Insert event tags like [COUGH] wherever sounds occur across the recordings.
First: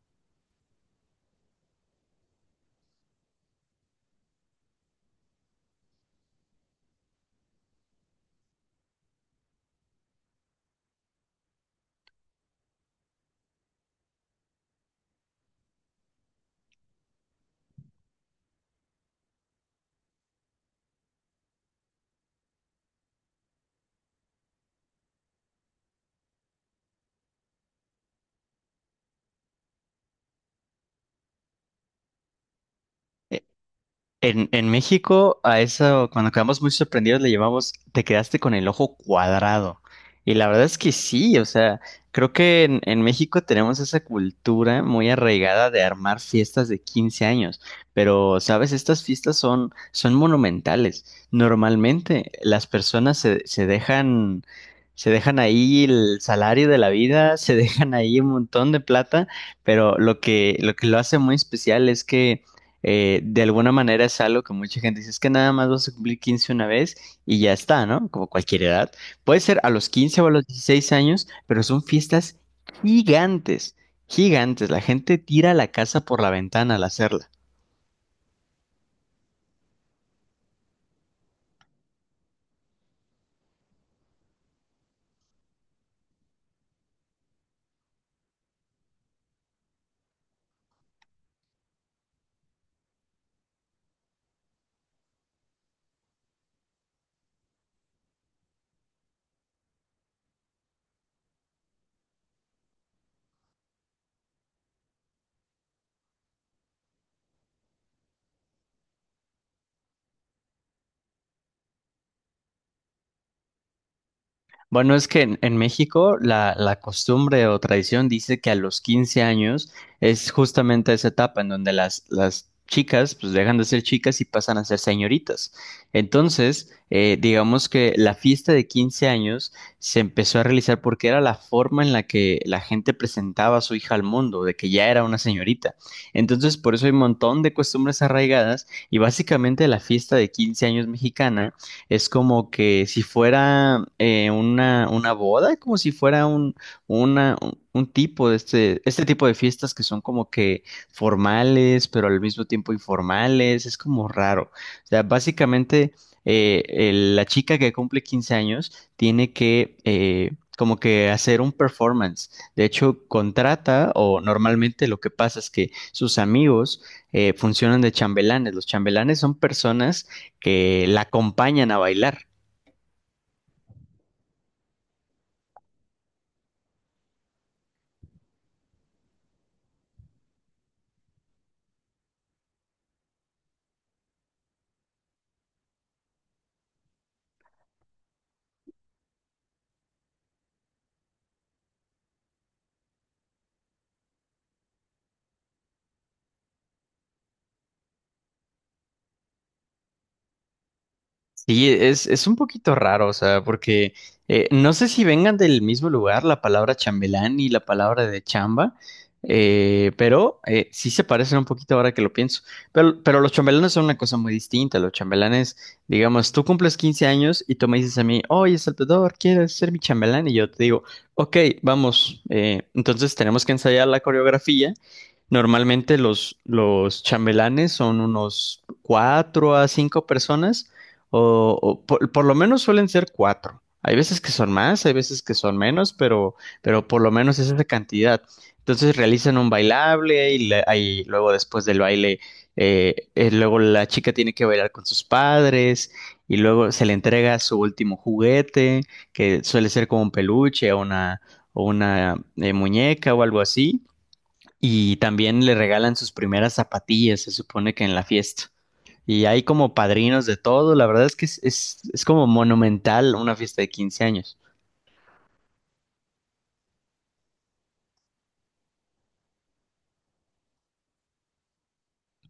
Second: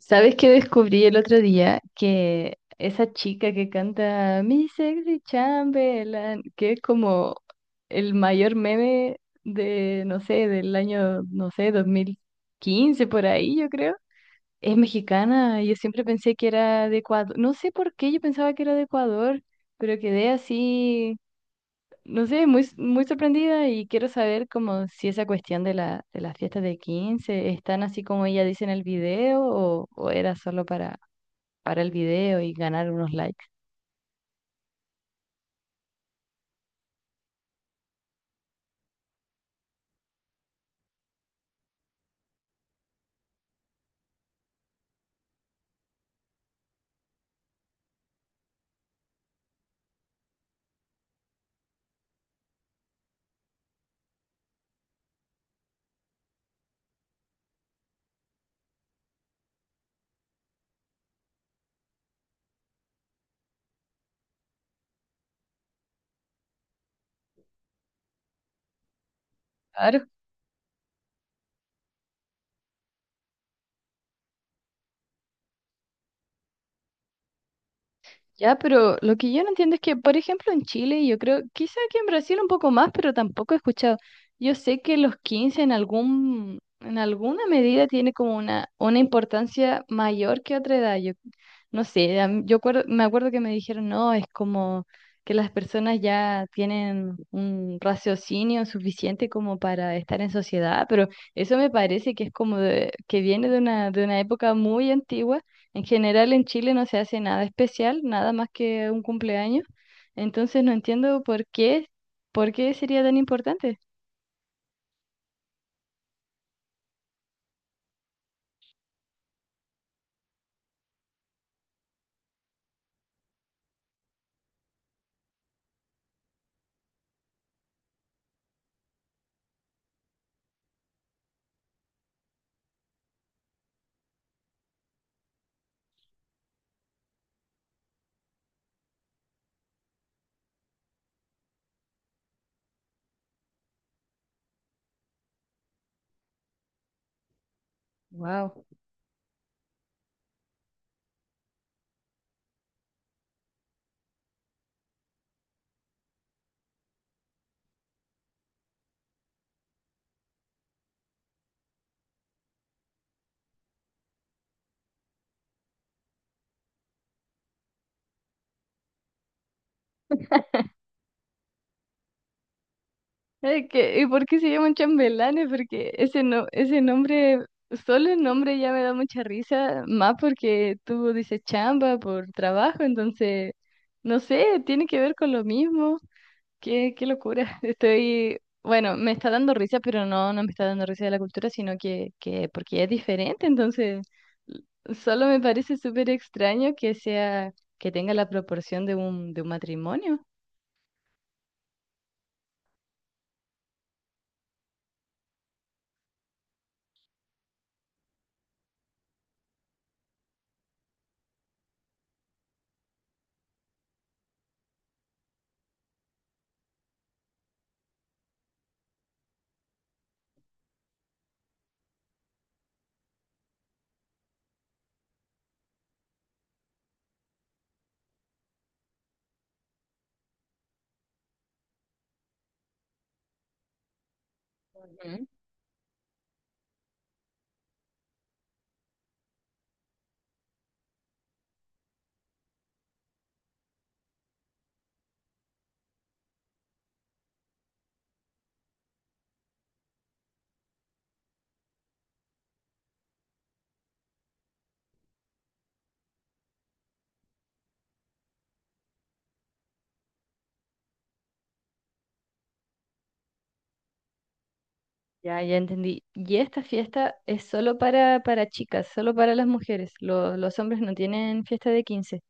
¿Sabes qué descubrí el otro día? Que esa chica que canta Mi Sexy Chamberlain, que es como el mayor meme no sé, del año, no sé, 2015 por ahí, yo creo. Es mexicana, yo siempre pensé que era de Ecuador. No sé por qué yo pensaba que era de Ecuador, pero quedé así, no sé, muy, muy sorprendida y quiero saber como si esa cuestión de las fiestas de 15 están así como ella dice en el video, o era solo para el video y ganar unos E- likes. En México, a eso, cuando quedamos muy sorprendidos, le llamamos, te quedaste con el ojo cuadrado. Y la verdad es que sí, o sea, creo que en México tenemos esa cultura muy arraigada de armar fiestas de 15 años. Pero, ¿sabes? Estas fiestas son monumentales. Normalmente las personas se dejan ahí el salario de la vida, [LAUGHS] se dejan ahí un montón de plata, pero lo que lo hace muy especial es que de alguna manera es algo que mucha gente dice, es que nada más vas a cumplir 15 una vez y ya está, ¿no? Como cualquier edad. Puede ser a los 15 o a los 16 años, pero son fiestas gigantes, gigantes. La gente tira la casa por la ventana al hacerla. Ya, pero lo que yo no entiendo es que, por ejemplo, en Chile, y yo creo, quizá que en Brasil un poco más, pero tampoco he escuchado. Yo sé que los 15 en alguna medida tiene como una importancia mayor que otra edad. Yo no sé, a mí- yo acuerdo- me acuerdo que me dijeron, no, es como que las personas ya tienen un raciocinio suficiente como para estar en sociedad, pero eso me parece que es como que viene de una época muy antigua. En general en Chile no se hace nada especial, nada más que un cumpleaños. Entonces no entiendo por qué sería tan importante. Bueno, es que en México la costumbre o tradición dice que a los 15 años es justamente esa etapa en donde las chicas pues dejan de ser chicas y pasan a ser señoritas. Entonces, digamos que la fiesta de 15 años se empezó a realizar porque era la forma en la que la gente presentaba a su hija al mundo, de que ya era una señorita. Entonces, por eso hay un montón de costumbres arraigadas y básicamente la fiesta de 15 años mexicana es como que si fuera una boda, como si fuera un, una, un tipo de Wow. Este tipo de fiestas que son como que formales, pero al mismo tiempo informales, es como raro. O sea, básicamente la chica que cumple 15 años tiene que como que hacer un performance. De hecho, contrata o normalmente lo que pasa es que sus amigos funcionan de chambelanes. Los chambelanes son personas que la acompañan a bailar. ¿Y por qué se llaman chambelanes? Porque ese no, ese nombre, solo el nombre ya me da mucha risa, más porque tú dices chamba por trabajo, entonces, no sé, tiene que ver con lo mismo. Qué, qué locura. [LAUGHS] Bueno, me está dando risa, pero no, no me está dando risa de la cultura, sino que porque es diferente, entonces l- solo me parece súper extraño que tenga la proporción de un matrimonio. Sí, es un poquito raro, o sea, porque no sé si vengan del mismo lugar la palabra chambelán y la palabra de chamba, pero sí se parecen un poquito ahora que lo pienso. Pero los chambelanes son una cosa muy distinta. Los chambelanes, digamos, tú cumples 15 años y tú me dices a mí, oye, Salvador, ¿quieres ser mi chambelán? Y yo te digo, ok, vamos. Entonces tenemos que ensayar la coreografía. Normalmente los chambelanes son unos cuatro a cinco personas o por lo menos suelen ser cuatro. Hay veces que son más, hay veces Ujú. que son menos, pero por lo menos es esa cantidad. Entonces realizan un bailable y, ahí luego después del baile, luego la chica tiene que bailar con sus padres y luego se le entrega su último juguete, que suele ser como un peluche o una muñeca o algo así. Y también le regalan sus primeras zapatillas, se supone que en la fiesta y hay como padrinos de todo. La verdad es que es como monumental una fiesta de 15 años. Ya, ya entendí. Y esta fiesta es solo para chicas, solo para las mujeres. Los hombres no tienen fiesta de quince.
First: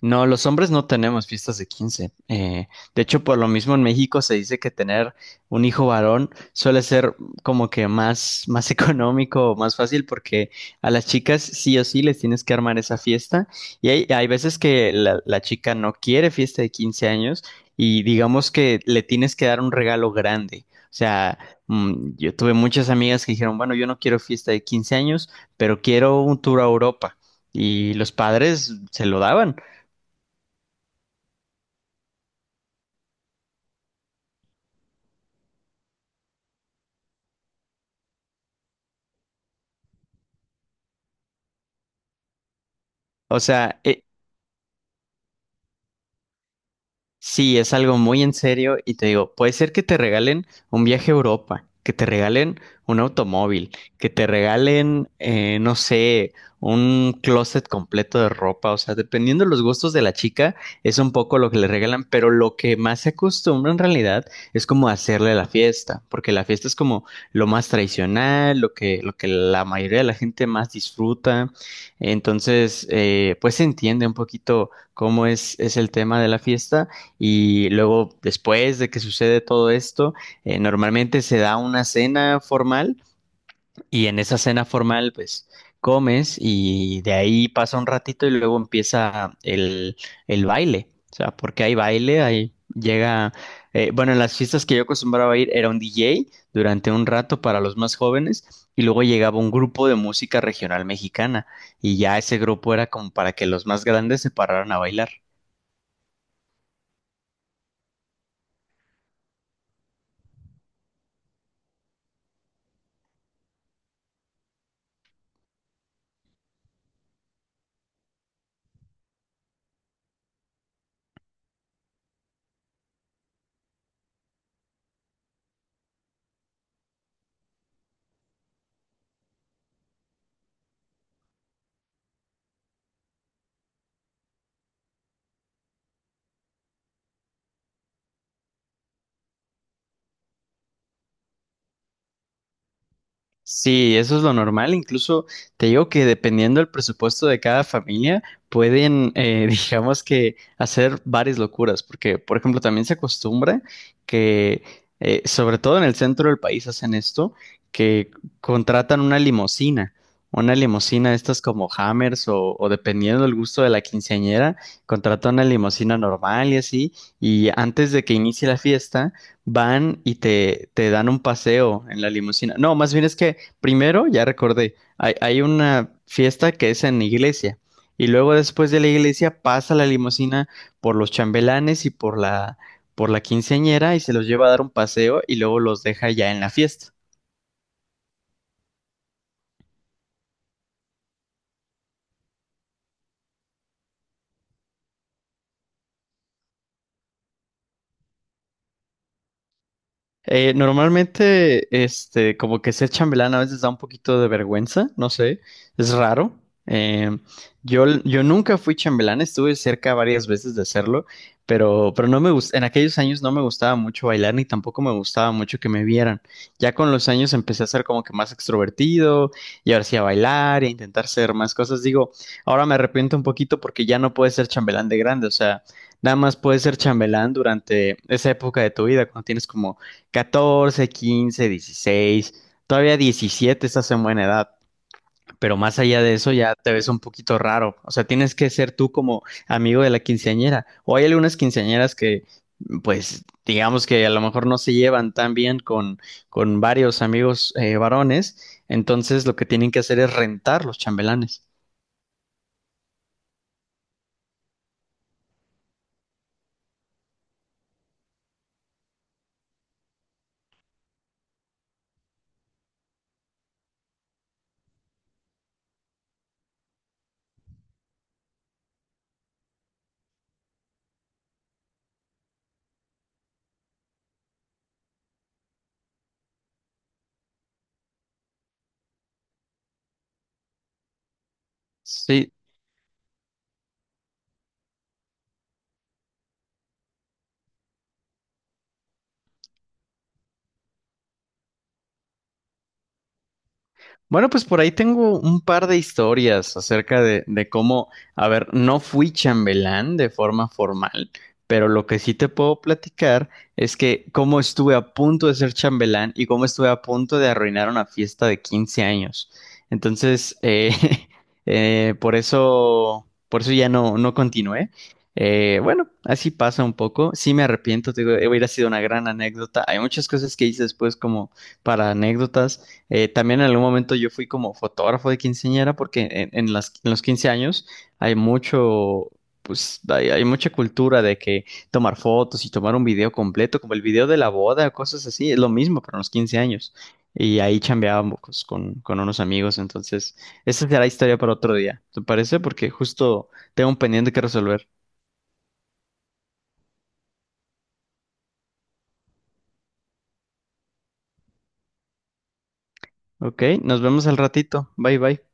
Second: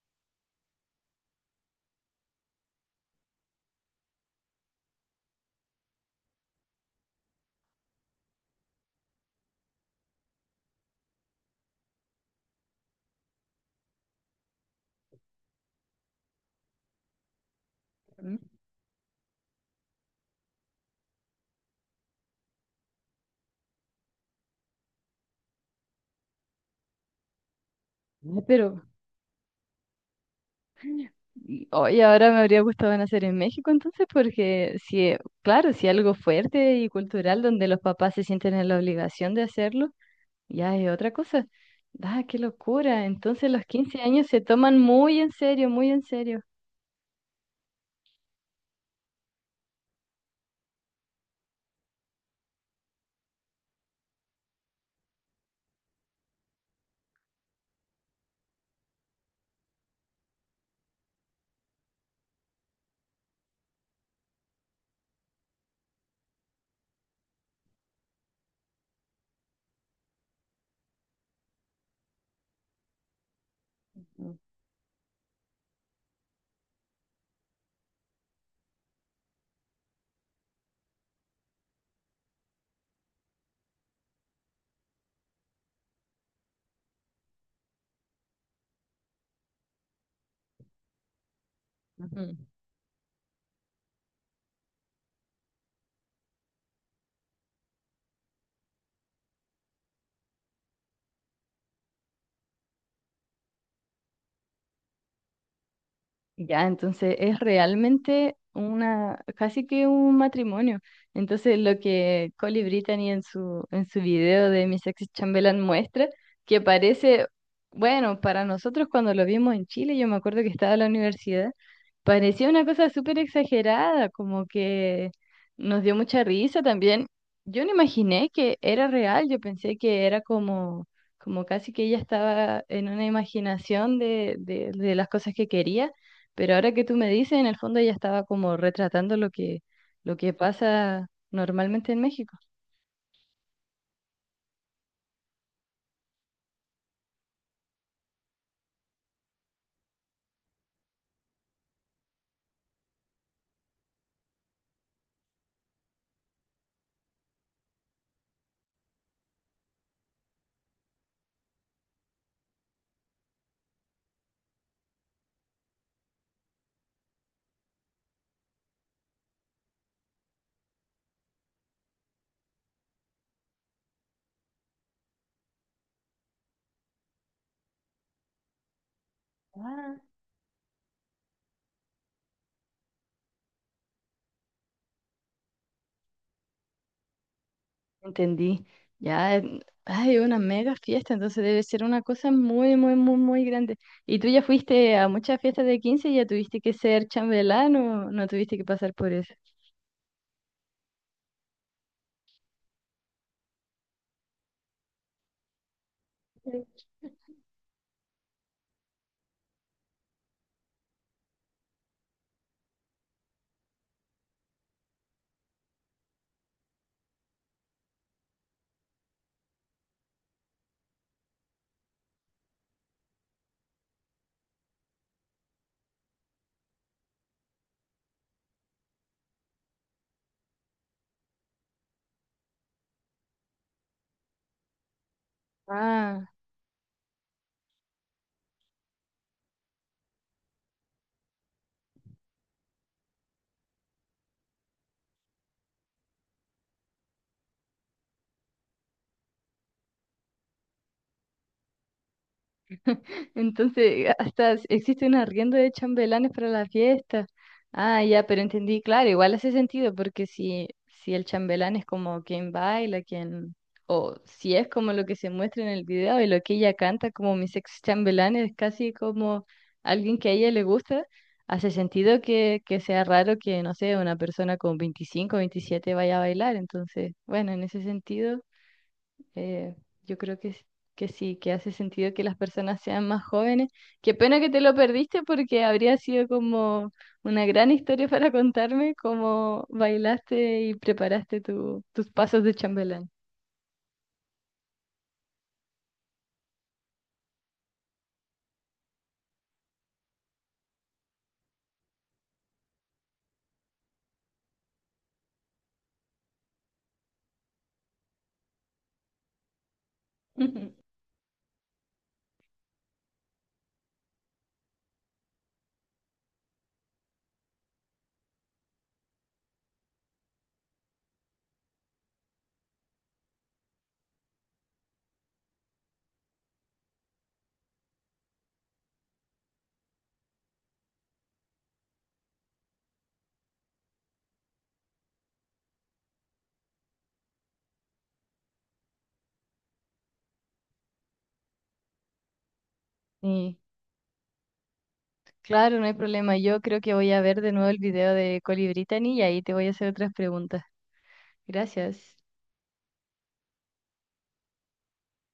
No, los hombres no tenemos fiestas de 15. De hecho, por lo mismo en México se dice que tener un hijo varón suele ser como que más [LAUGHS] económico o más fácil porque a las chicas sí o sí les tienes que armar esa fiesta. Y hay veces que la chica no quiere fiesta de 15 años y Ujú. digamos que le tienes que dar un regalo grande. O sea, yo tuve muchas amigas que dijeron, bueno, yo no quiero fiesta de 15 años, pero quiero un tour a Europa. Y los Ay, padres se lo daban. y hoy ahora me habría gustado nacer en México entonces, porque si, claro, si algo fuerte y cultural donde los papás se sienten en la obligación de hacerlo, ya es otra cosa. Ah, qué locura. O Entonces los sea, 15 años se toman muy en serio, muy en serio. sí, es algo muy en serio y te digo, puede ser que te regalen un viaje a Europa, que te regalen un automóvil, que te regalen, no sé, un closet completo de ropa, o sea, dependiendo de los gustos de la chica, es un poco lo que le regalan, pero lo que más se acostumbra en realidad es como hacerle la fiesta, porque la fiesta es como lo más tradicional, lo que la mayoría de la gente más disfruta, entonces, pues se entiende un poquito cómo es el tema de la fiesta. Y luego, después de que sucede todo esto, normalmente se da una cena formal y en esa cena formal, pues comes y de ahí pasa un ratito y luego empieza el baile. O sea, porque hay baile, Ujú. ahí llega, bueno, en las fiestas que yo acostumbraba a ir era un DJ durante un rato para los más jóvenes y luego llegaba un grupo de música regional mexicana y ya ese grupo era como para que los más grandes se pararan a bailar. Ya, entonces es realmente casi que un matrimonio. Entonces lo que Colly Brittany en su video de Miss Sexy Chamberlain muestra, que parece, bueno, para nosotros cuando lo vimos en Chile, yo me acuerdo que estaba en la universidad, parecía una cosa súper exagerada, como que nos dio mucha risa también. Yo no imaginé que era real, yo pensé que era como casi que ella estaba en una imaginación de las cosas que quería, pero ahora que tú me dices, en el fondo ella estaba como retratando lo que pasa normalmente en México. Sí, eso es lo normal. Incluso te digo que dependiendo del presupuesto de cada familia, pueden, [LAUGHS] digamos que hacer varias locuras. Porque, por ejemplo, también se acostumbra que, sobre todo en el centro del país, hacen esto, que contratan una limusina. Una limusina, de estas como Hammers o dependiendo del gusto de la quinceañera, contratan una limusina normal y así. Y antes de que inicie la fiesta, van y te dan un paseo en la limusina. No, más bien es que primero, ya recordé, hay una fiesta que es en iglesia y luego después de la iglesia pasa la Ah, limusina por los chambelanes y por por la quinceañera y se los lleva a dar un paseo y luego los deja ya en la fiesta. entendí. Ya, hay una mega fiesta, entonces debe ser una cosa muy, muy, muy, muy grande. ¿Y tú ya fuiste a muchas fiestas de 15 y ya tuviste que ser chambelán o no tuviste que pasar por eso? Normalmente, como que ser chambelán a veces da un poquito de vergüenza, no sé, es raro. Eh, yo nunca fui chambelán, estuve cerca varias veces de hacerlo, pero no me en aquellos años no me gustaba mucho bailar ni tampoco me gustaba mucho que me vieran. Ya con los años empecé a ser como que más extrovertido y ahora sí a bailar y a intentar hacer más cosas. Digo, ahora me arrepiento un poquito porque ya no puedes ser chambelán de grande, o sea, nada más puedes ser chambelán durante esa época de tu vida, cuando tienes como 14 15 16 todavía 17 estás en buena edad, pero más allá de Ah. eso ya te ves un poquito raro. O sea, tienes que ser tú como amigo de la quinceañera. O hay algunas quinceañeras que, pues, digamos que a lo mejor no se llevan tan bien con varios amigos varones, entonces lo que tienen que hacer es rentar los chambelanes. Entonces, hasta existe un arriendo de chambelanes para la fiesta. Ah, ya, pero entendí, claro, igual hace sentido, porque si el chambelán es como quien baila, o si es como lo que se muestra en el video y lo que ella canta como mis ex chambelanes, es casi como alguien que a ella le gusta, hace sentido que sea raro que, no sé, una persona con 25 27 vaya a bailar. Entonces, bueno, en ese sentido. Eh, yo creo que sí, que hace sentido que Sí, las personas sean más jóvenes. Qué pena que te lo perdiste porque habría sido como una gran historia para contarme cómo bailaste y preparaste tus pasos de chambelán. bueno, pues por ahí tengo un par de historias acerca de cómo, a ver, no fui chambelán de forma formal, pero lo que sí te puedo platicar es que cómo estuve a punto de ser chambelán y cómo estuve a punto de arruinar una fiesta de 15 años. Entonces, [LAUGHS] [LAUGHS] por eso, ya no, no continué. Bueno, así pasa un poco. Sí me arrepiento, te digo, hubiera sido una gran anécdota. Hay muchas cosas que hice después como para anécdotas. También en algún momento yo fui como fotógrafo de quinceañera porque en los 15 años hay pues hay mucha cultura de que tomar fotos y tomar un video completo, como el video de la boda, cosas así, es lo mismo, pero en los 15 años. Y ahí chambeábamos con unos amigos, entonces esa será historia para otro día, ¿te parece? Porque justo Y tengo un pendiente que resolver. claro, no hay problema. Yo creo que voy a ver de nuevo el video de Colibritany y ahí te voy a hacer otras preguntas. Gracias. Ok, nos vemos al ratito. Bye bye.